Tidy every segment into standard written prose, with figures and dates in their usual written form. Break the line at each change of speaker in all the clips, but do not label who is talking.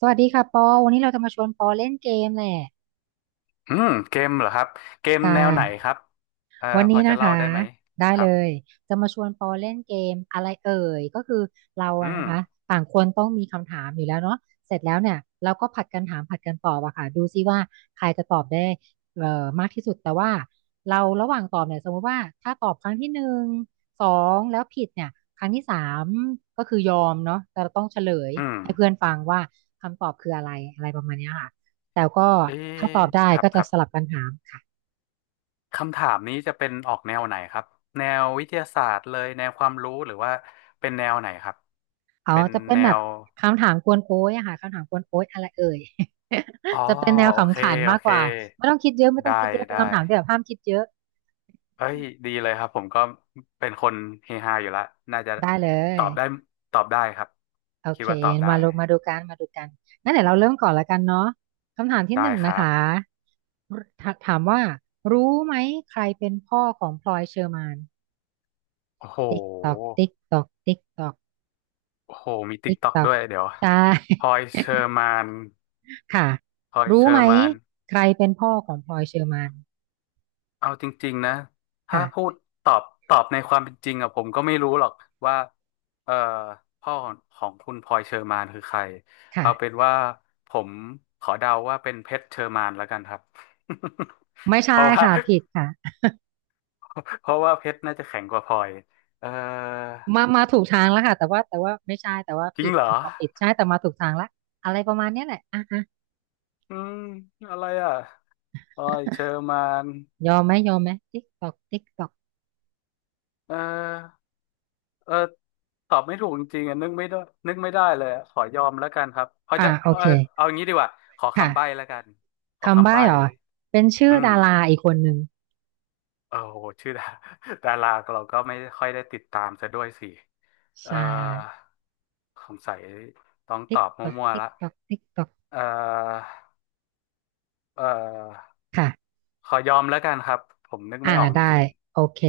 สวัสดีค่ะปอวันนี้เราจะมาชวนปอเล่นเกมแหละ
อืมเกมเหรอครับเกม
ใช่
แนวไหนครับ
วัน
พอ
นี้
จะ
นะ
เล่า
คะ
ได้ไหม
ได้
ครั
เล
บ
ยจะมาชวนปอเล่นเกมอะไรเอ่ยก็คือเรา
อื
อะ
ม
นะคะต่างคนต้องมีคำถามอยู่แล้วเนาะเสร็จแล้วเนี่ยเราก็ผัดกันถามผัดกันตอบอะค่ะดูซิว่าใครจะตอบได้มากที่สุดแต่ว่าเราระหว่างตอบเนี่ยสมมติว่าถ้าตอบครั้งที่หนึ่งสองแล้วผิดเนี่ยครั้งที่สามก็คือยอมเนาะแต่เราต้องเฉลย
อืม
ให้เพื่อนฟังว่าคำตอบคืออะไรอะไรประมาณเนี้ยค่ะแต่ก็
เอ๊
ถ้าต
ะ
อบได้
ครับ
ก็
ค
จะ
รับ
สลับกันถามค่ะ
คำถามนี้จะเป็นออกแนวไหนครับแนววิทยาศาสตร์เลยแนวความรู้หรือว่าเป็นแนวไหนครับ
เขา
เป็น
จะเป็น
แน
แบบ
ว
คำถามกวนโอ้ยอะค่ะคำถามกวนโอ้ยอะไรเอ่ย
อ๋อ
จะเป็นแนว
โอเค
ขำขัน
โอ
มาก
เค
กว่าไม่ต้องคิดเยอะไม่ต้อง
ได้
คิดเยอะเป็น
ได้
คำถามที่แบบห้ามคิดเยอะ
เอ้ยดีเลยครับผมก็เป็นคนเฮฮาอยู่ละน่าจะ
ได้เล
ต
ย
อบได้ตอบได้ครับ
โอ
คิด
เค
ว่าตอบได้
มาลง
นะ
มาดูกันมาดูกันงั้นเดี๋ยวเราเริ่มก่อนละกันเนาะคำถามที่
ได้
หนึ่ง
ค
นะ
รับ
คะถามว่ารู้ไหมใครเป็นพ่อของพลอยเชอร์มาน
โอ้โห
ติ๊กตอกติ๊กตอกติ๊กตอก
โอ้โหมีติ๊ก
ติ๊ก
ต็อก
ตอ
ด้
ก
วยเดี๋ยว
ใช่
พลอยเชอร์ มาน
ค่ะ
พลอยเช
รู้
อ
ไหม
ร์มาน
ใครเป็นพ่อของพลอยเชอร์มาน
เอาจริงๆนะถ้าพู
ค่ะ
ดตอบตอบในความเป็นจริงอะผมก็ไม่รู้หรอกว่าเอ่อพ่อของคุณพลอยเชอร์มานคือใครเอาเป็
ค่ะ
นว่าผมขอเดาว่าเป็นเพชรเชอร์มานแล้วกันครับ
ไม่
เพ
ใช่
ราะว่า
ค่ะผิดค่ะ
เพราะว่าเพชรน่าจะแข็งกว่าพลอยเอ่อ
มาถูกทางแล้วค่ะแต่ว่าไม่ใช่แต่ว่า
จริ
ผิ
ง
ด
เหรอ
คำตอบผิดใช่แต่มาถูกทางละอะไรประมาณเนี้ยแหละอ่ะฮะ
อืมอะไรอ่ะพลอยเชอร์มาน
ยอมไหมยอมไหมติ๊กตอกติ๊กตอก
เออ เออตอบไม่ถูกจริงๆอ่ะนึกไม่ได้นึกไม่ได้เลยอะขอยอมแล้วกันครับเขา
อ่า
จะ
โอ
เออ
เค
เอาอย่างนี้ดีกว่าขอ
ค่ะ
คำใบ้แล้วกันขอ
คำ
คำ
ใบ้
ใบ้
เหรอเป็นชื่อ
อืม
ดาราอีกคนหนึ่ง
โอ้โหชื่อดาดาราเราก็ไม่ค่อยได้ติดตามซะด้วยสิเออ
ใช่
สงสัยต้องต
ติ๊ก
อบ
ตอก
มั่วๆ
ติ๊ก
ละ
ตอกติ๊กตอก
เออเออ
ค่ะ
ขอยอมแล้วกันครับผมนึก
อ่า
ไม่ออกจ
ได้
ริง
โอเค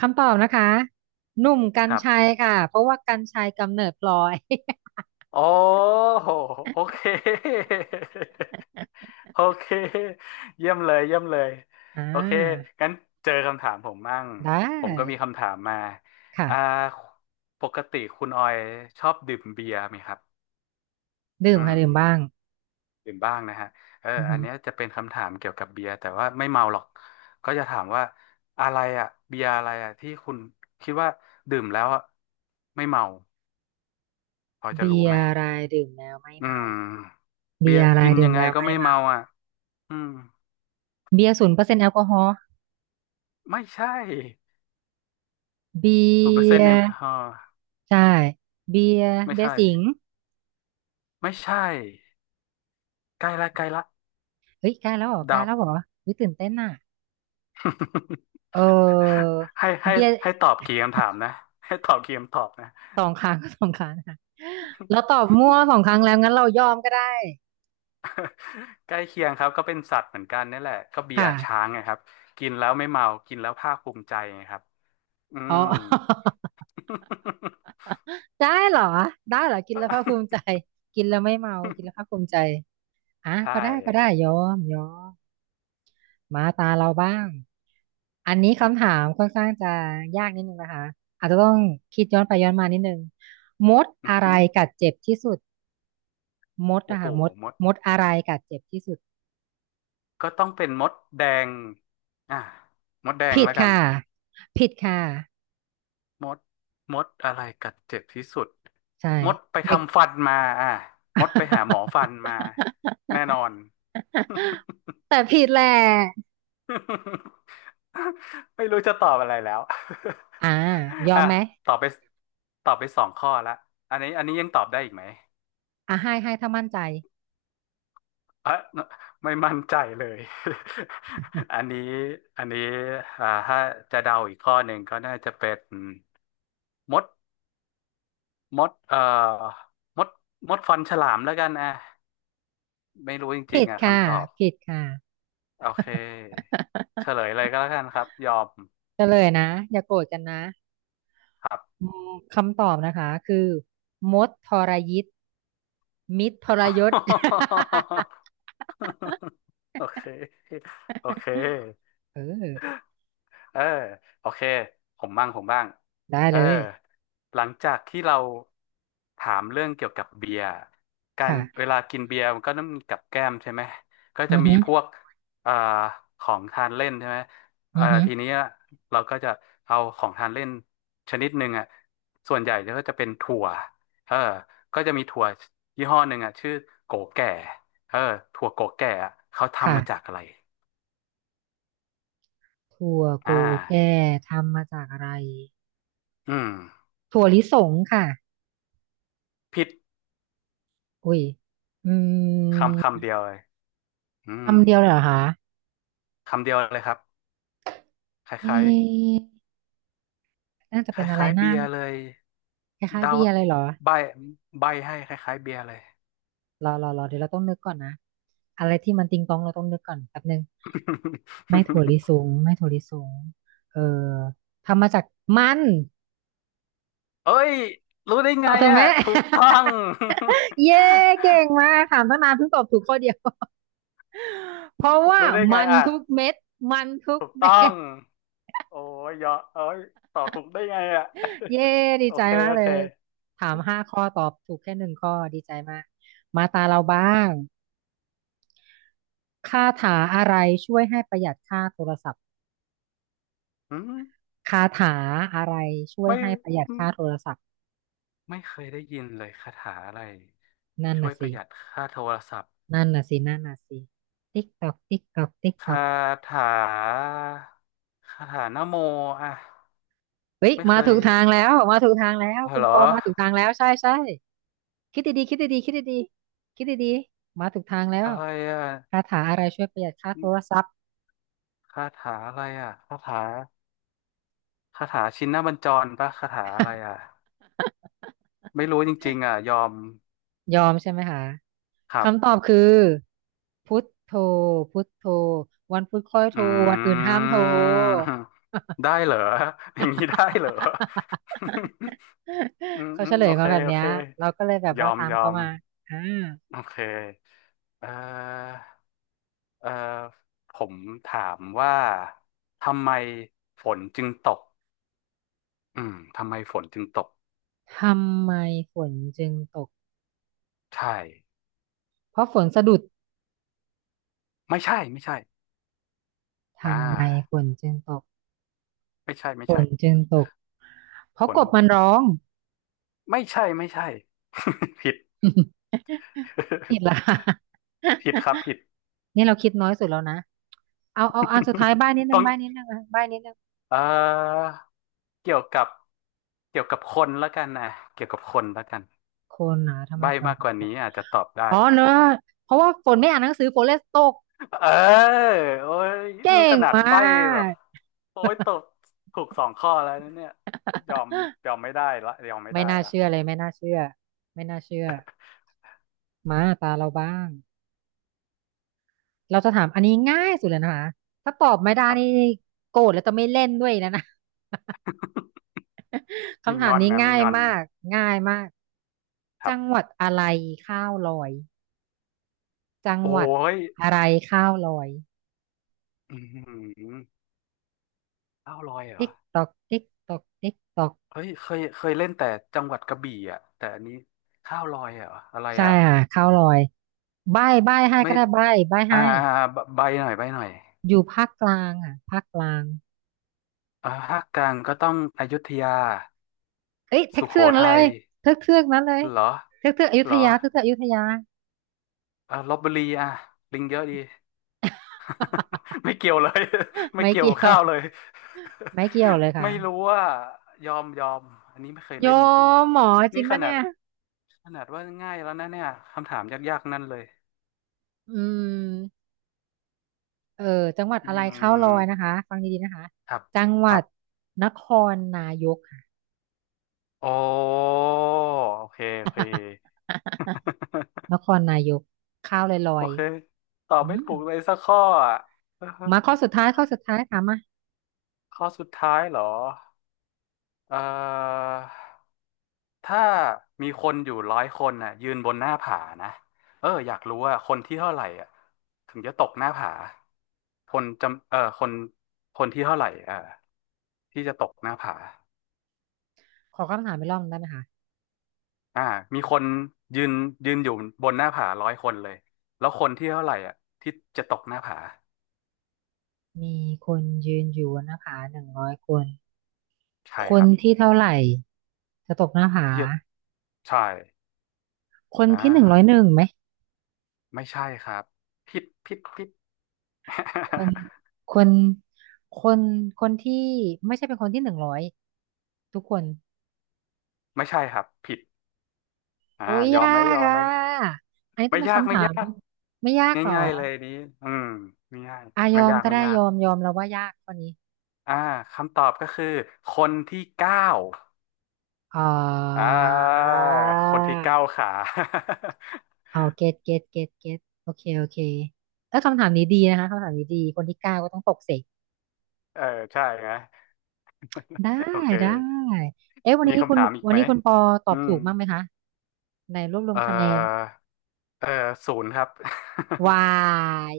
คำตอบนะคะหนุ่มกร
ๆ
ร
ครับ
ชัยค่ะเพราะว่ากรรชัยกำเนิดพลอย
โอ้โหโอเค โอเค เยี่ยมเลยเยี่ยมเลย
อ่
โอเค
า
งั้นเจอคำถามผมมั่ง
ได
ผมก็มี
้
คำถามมา
ค่ะ
อ่าปกติคุณออยชอบดื่มเบียร์ไหมครับ
ดื่ม
อืม
ค่ะดื่มบ้าง
ดื่มบ้างนะฮะเออ
อือ
อั
ฮึ
นเนี้ยจะเป็นคำถามเกี่ยวกับเบียร์แต่ว่าไม่เมาหรอกก็จะถามว่าอะไรอ่ะเบียร์อะไรอ่ะที่คุณคิดว่าดื่มแล้วอ่ะไม่เมาพอจะ
เบี
รู้
ย
ไหม
ร์รายดื่มแล้วไม่
อื
เมา
มเบี
เบี
ย
ย
ร์
ร์รา
กิ
ย
น
ดื่
ยั
ม
งไง
แล้ว
ก็
ไม่
ไม่
เมา
เมาอ่ะอืม
เบียร์0%แอลกอฮอล์
ไม่ใช่
เบี
ศูนย์เปอร์เซ็น
ย
ต์แอล
ร์
กอฮอล์
ใช่เบียร์
ไม่
เบียร์
ใช่
สิงห์
ไม่ใช่ใกล้ละใกล้ละ
เฮ้ยใกล้แล้วเหรอใกล้
เดา
แล้วเหรอเฮ้ยตื่นเต้นน่ะ เออ
ให้ให้
เบียร์
ให้ตอบกี่คำถามนะให้ตอบกี่คำตอบนะ
สองครั้ง ก็สองครั้งค่ะเราตอบมั่วสองครั้งแล้วงั้นเรายอมก็ได้
ใกล้เคียงครับก็เป็นสัตว์เหมือนกันนี่แหละก็เบีย
ค่ะ
ร์ช้างไงครับกินแล้วไม่เมากินแล้วภาคภูมิใจไงครับอื
อ๋อ
ม
ได้เหรอได้เหรอกินแล้วภาคภูมิใจกินแล้วไม่เมากินแล้วภาคภูมิใจอ่ะ
ใช่
ก็ได้ก็ได้ยอมยอม มาตาเราบ้าง อันนี้คำถามค่อนข้างจะยากนิดนึงนะคะอาจจะต้องคิดย้อนไปย้อนมานิดนึงมด
อือ
อะไร
หือ
กัดเจ็บที่สุดมด
โอ้
นะ
โห
คะมด
มด
มดอะไรกัดเจ็บที่สุด
ก็ต้องเป็นมดแดงอ่ะมดแดง
ผิด
แล้วกัน
ค่ะผิดค่ะ
มดมดอะไรกัดเจ็บที่สุด
ใช่
มดไป
เด็ก
ทำฟันมาอ่ะมดไปหาหมอฟันมา แน่นอน
แต่ผิดแหละ
ไม่รู้จะตอบอะไรแล้ว
อ่าย อม
อ่ะ
ไหม
ตอบไปตอบไปสองข้อละอันนี้ อันนี้ยังตอบได้อีกไหม
อ่าให้ให้ถ้ามั่นใจ
เอะไม่มั่นใจเลย อันนี้ อันนี้อ่าถ้าจะเดาอีกข้อหนึ่งก็น่าจะเป็นมด มดเอ่อมดมดฟันฉลามแล้วกันอ่ะ ไม่รู้จริ
ผิ
ง
ด
ๆอ่ะ
ค่ะ
คำตอบ
ผิดค่ะ
โอเคเฉ ลยเลยก็แล้วกันครับยอม
เฉลยนะ อย่าโกรธกันนะ
ครับ
อืมคำตอบนะคะคือมดทรยิตมิตรทรยศ
โอเคโอเค
เออ
เออโอเคผมบ้างผมบ้าง
ได้
เออ
เลย
หลังจากที่เราถามเรื่องเกี่ยวกับเบียร์การ
ค่ะ
เวลากินเบียร์มันก็ต้องมีกับแก้มใช่ไหมก็จะ
อือ
มี
ฮึ
พวกเอ่อของทานเล่นใช่ไหม
อือฮึ
ทีนี้เราก็จะเอาของทานเล่นชนิดหนึ่งอ่ะส่วนใหญ่ก็จะเป็นถั่วเออก็จะมีถั่วยี่ห้อหนึ่งอ่ะชื่อโกแก่เออถั่วโกแก่อะเขาทำมาจาก
ค่ะ
อะไร
ถั่วโก
อ่า
แก่ทำมาจากอะไร
อืม
ถั่วลิสงค่ะ
ผิด
อุ้ยอื
คำคำ
ม
เดียวเลยอืม
คำเดียวเลยเหรอคะ
คำเดียวเลยครับค
เอ๊
ล้าย
ะน่าจะ
ๆค
เป็นอะไร
ล้ายๆ
นะ
เบียร์เลย
คล้ายๆ
เดา
เบียร์อะไรเหรอ
ใบใบให้คล้ายๆเบียร์เลย
รอเดี๋ยวเราต้องนึกก่อนนะอะไรที่มันติงตองเราต้องนึกก่อนแป๊บนึง ไม่ถั่วลิส งไม่ถั่วลิสงเออทำมาจากมัน
เอ้ยรู้ได้ไง
ถูกไห
อ่ะ
ม
ถูกต้อง
เย้เก่งมากถามตั้งนานเพิ่งตอบถูกข้อเดียว เพราะ ว่า
รู้ได้ไง
มัน
อ่ะ
ทุกเม็ดมันทุก
ถูกต้
เม็
อง
ด
โอ้ยยอเอ้ยตอบถูกได้ไงอ่ะ
เย้ ดี
โอ
ใจ
เค
มาก
โอ
เล
เค
ยถามห้าข้อตอบถูกแค่หนึ่งข้อดีใจมากมาตาเราบ้างคาถาอะไรช่วยให้ประหยัดค่าโทรศัพท์
อืม
คาถาอะไรช่วย
ไม่
ให้ประหยัดค่าโทรศัพท์
ไม่เคยได้ยินเลยคาถาอะไร
นั่น
ช่ว
น่ะ
ยป
สิ
ระหยัดค่าโทรศัพท์
นั่นน่ะสินั่นน่ะสิติ๊กตอกติ๊กตอกติ๊ก
ค
ตอก
าถาคาถานะโมอ่ะ
เฮ้ย
ไม่
มา
เคย
ถูกทางแล้ว มาถูกทางแล้ว คุณ
เหร
ป
อ
อมาถูกทางแล้ว ใช่ ใช่ คิดดีๆคิดดีๆคิดดีๆคิดดีๆมาถูกทางแล้ว
อะไรอ่ะ
คาถาอะไรช่วยประหยัดค่าโทรศัพท์
คาถาอะไรอ่ะคาถาคาถาชินบัญจรปะคาถาอะไรอ่ะ ไม่รู้จริงๆอ่ะยอม
ยอมใช่ไหมคะ
ครับ
คำตอบคือพุทโธพุทโธวันพุธค่อยโท
อื
รวันอื่นห้ามโทร
มได้เหรออย่างนี้ได้เหรอ อื ม
เขา
อื
เฉ
ม
ลย
โอเค
มาแบบ
โอ
เนี้ย
เค
เราก็เลยแบบ
ยอ
ว่า
ม
ตาม
ยอ
เขา
ม
มาอ่า
โอเคเอ่อ เอ่อผมถามว่าทำไมฝนจึงตกอืมทำไมฝนจึงตก
ทำไมฝนจึงตก
ใช่
เพราะฝนสะดุด
ไม่ใช่ ไม่ใช่อ่
ทำไมฝ
า
นจึงตก
ไม่ใช่ไม่
ฝ
ใช่
นจึงตกเพ
ฝ
ราะก
น
บมันร้อง
ไม่ใช่ไม่ใช่ ผิด
ผิดละ ค่ะ
ผิดครับผิด
นี่เราคิดน้อยสุดแล้วนะเอาเอาอันสุดท้ายบ้านนิด นึ
ต้
ง
อง
บ้านนิดนึงอ่ะบ้านนิดนึง
เอ่อเกี่ยวกับเกี่ยวกับคนแล้วกันนะเกี่ยวกับคนแล้วกัน
คนหนาทำไม
ใบ้
ฝน
มาก
ถึ
ก
ง
ว่า
ตก
นี้อาจจะตอบได้
อ๋อเนอะเพราะว่าฝนไม่อ่านหนังสือฝนเลยตก
เออโอ้ยนี่
เก่
ข
ง
นาด
มา
ใบ้แบบ
ก
โอ้ยตกถูกสองข้อแล้วนะเนี่ยยอม ยอมไม่ได้ละยอมไม่
ไม่
ได้
น่า
ละ
เชื่อเลยไม่น่าเชื่อไม่น่าเชื่อมาตาเราบ้าง เราจะถามอันนี้ง่ายสุดเลยนะคะถ้าตอบไม่ได้
ครับ
นี่โกรธแล้วจะไม่เล่นด้วยนะนะ
มี
คำ
ง
ถาม
อน
นี้
นะมี
ง่าย
งอน
มากง่ายมาก
ครั
จั
บ
งหวัดอะไรข้าวลอยจังห
โอ้
วัด
ย
อะไรข้าวลอย
อืมข้าวลอยเหร
ติ๊
อ
กตอกติ๊กตอกติ๊กตอก
เฮ้ยเคยเคยเล่นแต่จังหวัดกระบี่อ่ะแต่อันนี้ข้าวลอยเหรออะไร
ใช่
อ่ะ
ค่ะข้าวลอยใบ้ใบ้ให้
ไม่
ก็ได้ใบ้ใบ้
อ่า
ให้
ใบใบหน่อยใบหน่อย
อยู่ภาคกลางอ่ะภาคกลาง
อ่าภาคกลางก็ต้องอยุธยา
เอ้ยเทือ
สุ
ก
โข
เทือกนั้นเล
ทัย
ยเทือกเทือกนั้นเลย
เหรอ
เทือกเทือกอยุ
เหร
ธ
อ
ยาเทือกเทือกอยุธยา
เออลพบุรีอ่ะลิงเยอะดี ไม่เกี่ยวเลย ไม่
ไม่
เกี่ยว
เกี่
กั
ย
บ
ว
ข้าวเลย
ไม่เกี่ยวเลย ค่ะ
ไม่รู้ว่ายอมยอมอันนี้ไม่เคย
โย
เล่นจริง
มหมอ
ๆ
จริ
นี่
ง
ข
ปะ
นาด
เนี่ย
ขนาดว่าง่ายแล้วนะเนี่ยคำถามยากๆนั่นเลย
อืมเออจังหวัด
อื
อะไรข้าวลอยนะ
ม
คะฟังดีๆนะคะ
ครับ
จังห
ค
วั
รั
ด
บ
นครนายกค่ะ
โอ้โอเคโอเค
นค รนายกข้าวลอยลอ
โอ
ย
เคตอบ
อื
ไม่ถู
ม
กเลยสักข้ออ่ะ
มาข้อสุดท้ายข้อสุดท้ายถามมา
ข้อสุดท้ายเหรอเอ่อ ถ้ามีคนอยู่100 คนน่ะยืนบนหน้าผานะเอออยากรู้ว่าคนที่เท่าไหร่อ่ะถึงจะตกหน้าผาคนจำเออคนคนที่เท่าไหร่เออที่จะตกหน้าผา
ขอคำถามไปรอบหนึ่งได้ไหมคะ
อ่ามีคนยืนยืนอยู่บนหน้าผา100 คนเลยแล้วคนที่เท่าไหร่อ่ะที่จะตกหน้าผา
มีคนยืนอยู่นะคะ100
ใช่
ค
ค
น
รับ
ที่เท่าไหร่จะตกหน้าผา
พี่จะใช่
คน
อ่
ที่หนึ่งร้อยหนึ่
า
งไหม
ไม่ใช่ครับผิดผิดผิด
คนคนคนคนที่ไม่ใช่เป็นคนที่หนึ่งร้อยทุกคน
ไม่ใช่ครับผิดอ่า
โอ้ย
ยอม
ยา
ไหมย
ก
อม
อ่
ไหม
ะอันนี้ต้อ
ไม่
งเป็น
ยาก
คำ
ไม่
ถาม
ยาก
ไม่ยากหรอ
ง่ายๆเลยนนี้อืมไม่ง่าย
อาย
ไม่
อม
ยาก
ก็
ไม่
ได้
ยา
ย
ก
อมยอมแล้วว่ายากข้อนี้
อ่าคำตอบก็คือ คนที่เก้า
อ๋อ
อ่าคนที่เก้าขา
เอาเกตเกตเกตเกตโอเคโอเคแล้วคำถามนี้ดีนะคะคำถามนี้ดีคนที่เก้าก็ต้องตกเสก
เออใช่ไหม
ได้
โอเค
ได้เอ๊ะวัน
มี
นี้คุ
คำ
ณ
ถามอีก
วัน
ไหม
นี้คุณปอตอ
อื
บ
ม
ถูกมั้างไหมคะในรวบรวม
เอ
คะแนน
อเออศูนย์ครับ
วา ย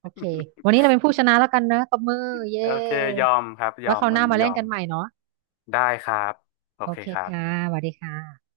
โอเควันนี้เราเป็นผู้ชนะแล้วกันนะตบมือเย
โอเค
้
ยอมครับ ย
ไว้
อ
ค
ม
ราวห
วัน
น้า
นี้
มา
ย
เล่น
อ
กั
ม
นใหม่เนาะ
ได้ครับ โอ
โอ
เค
เค
ครั
ค่ะ
บ
สวัสดีค่ะ